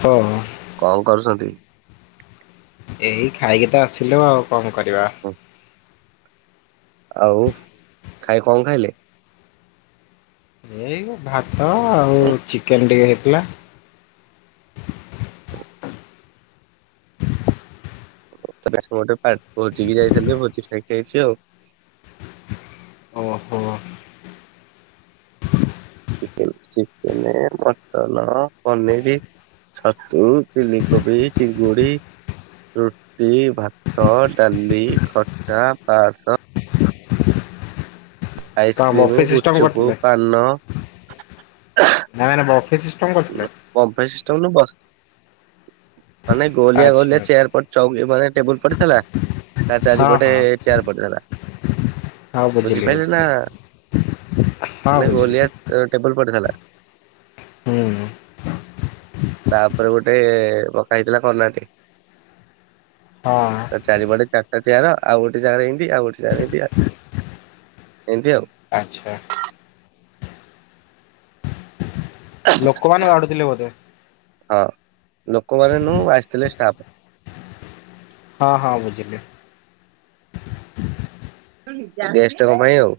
ହ ହ। କଁ କରୁଛନ୍ତି? ଏଇ ଖାଇକି ତ ଆସିଲୁ ଆଉ କଣ କରିବା। ଆଉ ଖାଇ କଣ ଖାଇଲେ? ଏଇ ଭାତ ଆଉ ଚିକେନ ଟିକେ ହେଇଥିଲା। ତ ଆଜ ଗୋଟେ ପା ଭୋଜିିକି ଯାଇଥିଲି ଭୋଜି ଖାଇକି ଆଇଛି ଆଉ। ଓହୋ। ଚି-ଚିକେନ, ମଟନ, ପନିରି। ଛତୁ, ଚିଲିକୋବି, ଚିଙ୍ଗୁଡି। ରୁଟି, ଭାତ, ଡାଲି, ଖଟା, ପାସ କଣ ଆଇସକ୍ରିମି, ବଫେ ସିଷ୍ଟମ ଗୁପଚୁପ, ପାନ। ଖାଇବାଟା ବଫେ ସିଷ୍ଟମ କରିଥିଲେ? ବଫେ ସିଷ୍ଟମ ନୁହଁ ବସ ମାନେ ଗୋଲିଆ ଆଚ୍ଛା ଗୋଲିଆ ଆଚ୍ଛା ଚେୟାର ପଡି ଚଉକି ଉପରେ ଟେବୁଲ ପଡିଥିଲା। ତା ହଁ ଚାରିପଟେ ହଁ ଚେୟାର ପଟେ ପଡିଥିଲା, ହଁ ବୁଝିଲି ବୁଝିପାରିଲି ନା ବୁଝିଲି ହଁ ମାନେ ବୁଝିଲି ଗୋଲିଆ ଟେ-ଟେବୁଲ ପଡିଥିଲା। ହୁଁ। ତାପରେ ଗୋଟେ ପକା ହେଇଥିଲା କଣ ନା ହଁ। ତା ଚାରିପଟେ ଚାରିଟା ଚେୟାର ଆଉ ଗୋଟେ ଜାଗାରେ ଏମତି ଆଉ ଗୋଟେ ଜାଗାରେ ଏମତି, ଏମତି ଆଉ। ଆଚ୍ଛା। ଲୋକମାନେ ବାଢୁଥିଲେ ବୋଧେ? ହଁ ଲୋକମାନେ ନୁହଁ ଆସିଥିଲେ ଷ୍ଟାଫ। ହଁ ହଁ ବୁଝିଲି। ଗେଷ୍ଟଙ୍କ ପାଇଁ ଆଉ।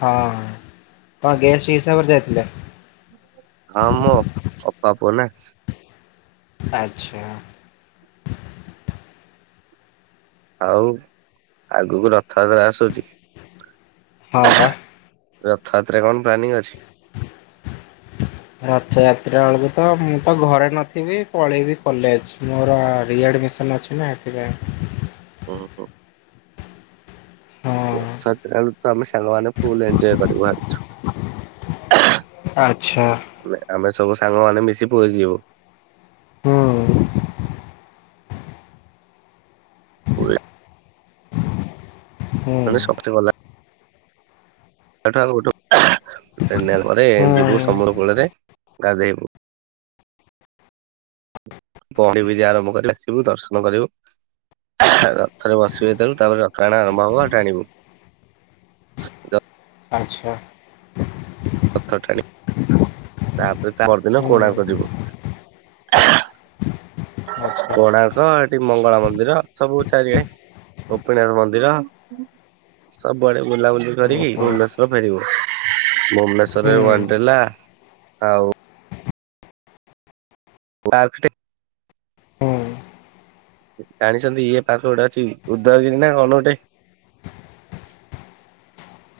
ହଁ [unintelligible] ଗେଷ୍ଟ ହିସାବରେ ଯାଇଥିଲେ? ହଁ ମୋ ଅପା ପୁଅ ନା। ଆଚ୍ଛା ଆଉ ଆଗକୁ ରଥଯାତ୍ରା ଆସୁଛି ହଁ ବା ରଥଯାତ୍ରା କଣ ପ୍ଲାନିଂ ଅଛି ରଥଯାତ୍ରା ବେଳକୁ ତ ମୁଁ ତ ଘରେ ନଥିବି ପଳେଇବି କଲେଜ ମୋର ଆରି ଆଡ଼ମିସନ୍ ଅଛି ହେପା ଓ ହୋ ହଁ। ରଥଯାତ୍ରାୁ ତ ଆମେ ସାଙ୍ଗମାନେ ଫୁଲ ଏଞଜୟ କରି ଭାବିଛୁ ଆଚ୍ଛା ଆମେ ସବୁ ସାଙ୍ଗ ମାନେ ମିଶି ପୁଯିବୁ ହୁଁ ପୁର ହୁଁ ମାନ ସବୁେ ଭଲାଗ ଠୁ ଆ ଗୋଟେ ପରେ ଯିବୁ ହୁଁ ସମୂଳ କୂଳରେ ଗାଧେଇବୁ ପଣିବି ଯ ଆରମ୍ଭ କରିବି ଆସିବୁ ଦର୍ଶନ କରିବୁ ରଥରେ ବସିବେ ଯେତବେରୁ ତାପରେ ଯତ୍୍ରଣା ଆରମ୍ଭ ହବ ଆଉ ଟ ଆଣିବୁ ଆଚ୍ଛା ପଥ ଟାଣି ତାପରେ ତା ପରଦିନ ହୁଁ କୋଣକ ଯିବୁ ଆଚ୍ଛା କୋଣାର୍କ ଏଠି ମଙ୍ଗଳା ମନ୍ଦିର ସବୁ ଚାରିଆ ଗୋପୀନାଥ ମନ୍ଦିର ସବୁଆଡେ ବୁଲାବୁଲି କରିକି ଓହୋ ଭନେଶ ଫେରିବୁ ହୁଁ ଭୁବନେଶ୍ଵରରେ ୱାନଲା ଆଉ ବା ହୁଁ ଜାଣିଛନ୍ତି ଇଏ ପାଖ ଗୋଟେ ଅଛି ଉଦୟଗିରି ନା କଣ ଗୋଟେ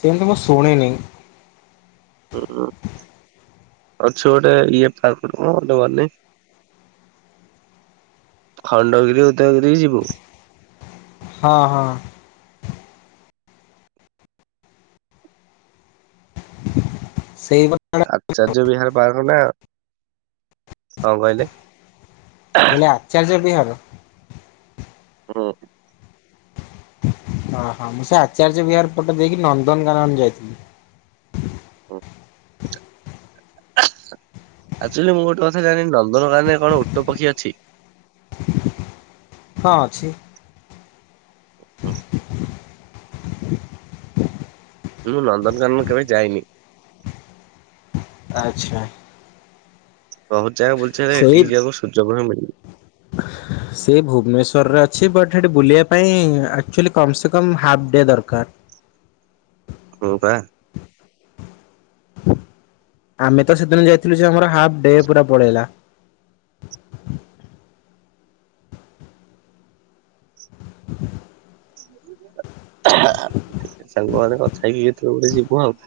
ସେମିୁ ମୁଁ ଶୁଣେନି ହ ଅଛ ଗୋଟେ ଇଏ କଣନି ଖଣ୍ଡଗିରି ଉଦୟଗିରିି ଯିବୁ ହଁ ହଁ ସେଇ ଆଚାର୍ଯ୍ୟ ବିହାର ପାର୍କ ନା କଁ କହିଲେ ଆ ଚାରଜ ବିି ହଁ ଓ ହଁ ମୁଁ ସେ ଆଚାର୍ଯ୍ୟ ବିହାର ଫଟୋ ଦେଇକି ନନ୍ଦନକାନନ ଯାଇଥିଲି ଆକ୍ଚୁଆଲି ମୁଁ ଗୋଟେ କଥା ଜାଣି ନନ୍ଦନକାନରେ କଣ ଓଟ ପକ୍ଷୀ ଅଛି ହଁ ଅଛି ବସ୍ ମୁଁ ନନ୍ଦନକାନନ କେବେ ଯାଇନି ଆ୍ଛା ବହୁତ ଜାଗା ବୁଲଛ ହେ ସେଇ ଏଠିକି ଯିବାକୁ ସୁଯୋଗ ହଁ ମିଳିଲି ସେ ଭୁବନେଶ୍ୱରରେ ଅଛି ବଟ୍ ସେଠି ବୁଲିବା ପାଇଁ ଆଚୁଲି କମ ସେ କମ ହାଫ ଡେ ଦରକାର ର ବା ଆମେ ତ ସେଦିନ ଯାଇଥିଲୁ ଯେ ଆମର ହାଫ୍ ଡେ ପୁରା ପଳେଇଲା ସାଙ୍ଗମାନେ କଥା ହେଇକି କେତବେଳେ ଗୋଟେ ଯିବୁ ଆଉ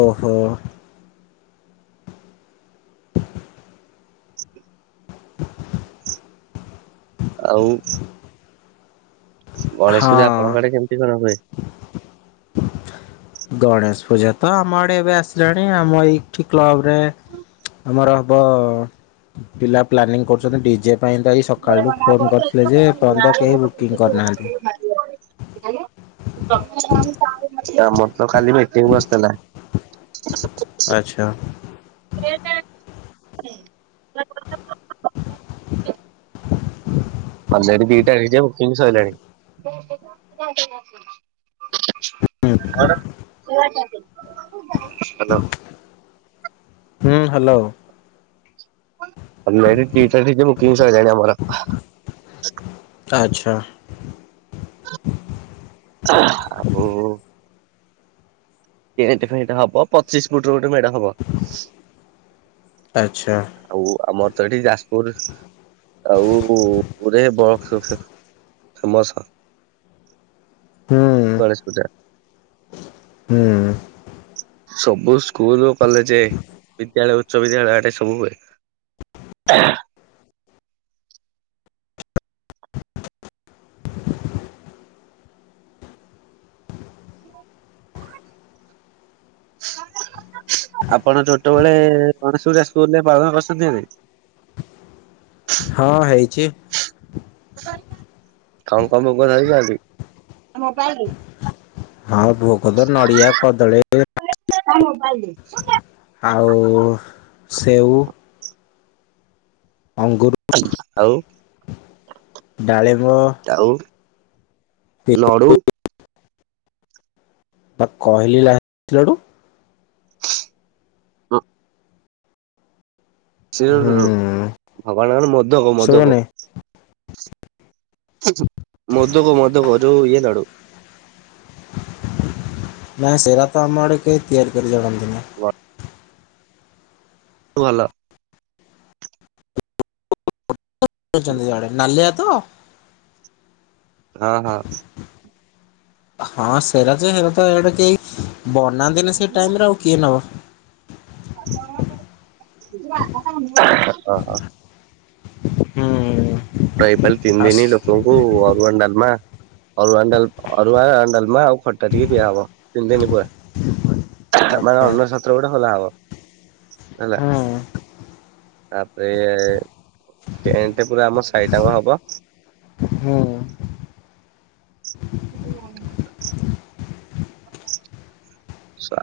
ଓହୋ ଆଉ ଗଣେଶ ହଁ ପୂଜାପଣଙ୍କ ଆଡେ କେମିତି କଣ ହୁଏ ଗଣେଶ ପୂଜା ତ ଆମ ଆଡେ ଏବେ ଆସିଲାଣି ଆମ ଏଇଠି କ୍ଲବ ରେ ଆମର ହବ ପିଲା ପ୍ଲାନିଂ କରୁଚନ୍ତି ଡିଜେ ପାଇଁ ତ ଏ ସକାଳୁ ଫୋନ୍ କରିଥିଲେ ଯେ ଏପନ୍ତ କେହି ବୁକିଂ କରିନାହାନ୍ତି। [unintelligible] ଆମର ତ କାଲି ମିଟିଙ୍ଗ ବସିଥିଲା। ଆଚ୍ଛା। [inaudible] [unintelligible] ବକିଂ ସଇଲାଣି। [inaudible] ହେଲୋ। ହୁଁ ହାଲୋ। ଅଲରେଡ଼ି [unintelligible] ବୁକିଂ ହେଇସାଇଲାଣି ଆମର। ଆଚ୍ଛା। ହଁ ଟେଣ୍ଟ ଫେଣ୍ଟ ହବ ପଚିଶ ଫୁଟ ର ଗୋଟେ ମେଢ଼ ହବ। ଆଛା। ଆଉ ଆମର ତ ଏଠି ଯାଜପୁର ଆଉ ଉରେ ବକ୍ସ [unintelligible] ହୁଁ। ଗଣେଶ ପୂଜା। ହୁଁ। ସବୁ ସ୍କୁଲ କଲେଜ ବିଦ୍ୟାଳୟ ଉଚ୍ଚ ବିଦ୍ୟାଳୟ ଆଟେ ସବୁ ହୁଏ। ହ ଆପଣ ଛୋଟବେଳେ ଗଣେଶ ପୂଜା ସ୍କୁଲ ରେ ପାଳନ କରିଚନ୍ତି କି? ହଁ ହେଇଚି। [inaudible] ହଁ ଭୋଗ ତ ନଡ଼ିଆ କଦଳୀ [inaudible] ଆଉ ସେଉ ଅଙ୍ଗୁର ଆଉ। ଡାଳିମ୍ବ ଆଉ ଲଡ଼ୁ। ପା କହିଲି [unintelligible] ଲଡ଼ୁ। ହୁଁ [unintelligible] ମୋଦକ ମୋଦକ। ଶୁଭୁନି ମୋଦକ ମୋଦକ ଯୋଉ ଇଏ ଲଡ଼ୁ। ନାହିଁ ସେଇଟା ତ ଆମ ଆଡ଼େ କେହି ତିଆରି କରି ଜାଣନ୍ତି ନି। [unintelligible] ଭଲ। ରୁଚନ୍ତି ସିଆଡେ, ନାଲିଆ ତ? ହଁ ହଁ। ହଁ ସେଇରା ଯେ ସେରା ତ ଇଆଡ଼େ କେହି ବନାନ୍ତି ନି ସେ ଟାଇମରେ ଆଉ କିଏ ନବ? [inaudible] ହୁଁ। ତ ପାଳି ତିନି ଆସ ଦିନି ଲୋକଙ୍କୁ ଅରୁଆ ଡାଲମା ଅରୁଆ ଅ ଡା ଅରୁଆ ଡାଲମା ଆଉ ଖଟା ଟିକେ ଦିଆହବ ତିନି ଦିନ ପୁରା। ମାନେ ଆଚ୍ଛା ଅନ୍ନ ଛତ୍ର ଗୋଟେ ଖୋଲା ହବ ହେଲା। ହୁଁ ତାପରେ ଟେଣ୍ଟ ପୁରା ଆମ ଶାଇ ଟାଙ୍କ ହବ। ହୁଁ। ହ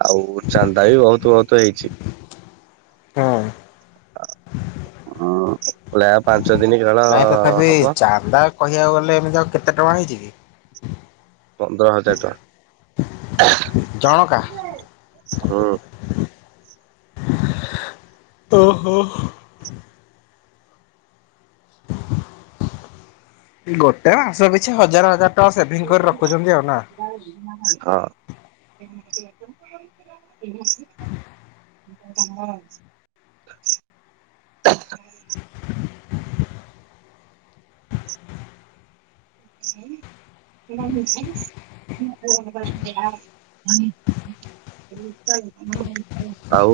ଆଉ ଚାନ୍ଦା ବି ବହୁତ ବହୁତ ହେଇଚି। [inaudible] କହିଲି ଆଉ ପାଞ୍ଚ ଦିନ ଖେଳ ହ-ହବ। ଦା କହିବାକୁ ଗଲେ ଏମିତି ଆଉ କେତେ ଟଙ୍କା ହେଇଚି କି? ପନ୍ଦର ହଜାର ଟଙ୍କା। ଜଣକା? ହୁଁ। ଓହୋ। ଗୋଟେ ମାସ ପିଛା ହଜାର ହଜାର ଟଙ୍କା ସେଭିଙ୍ଗ କରି ରଖୁଚନ୍ତି ଆଉ ନା? ହଁ। [inaudible] କାମ ଅଛି। [inaudible] [inaudible] ଆଉ।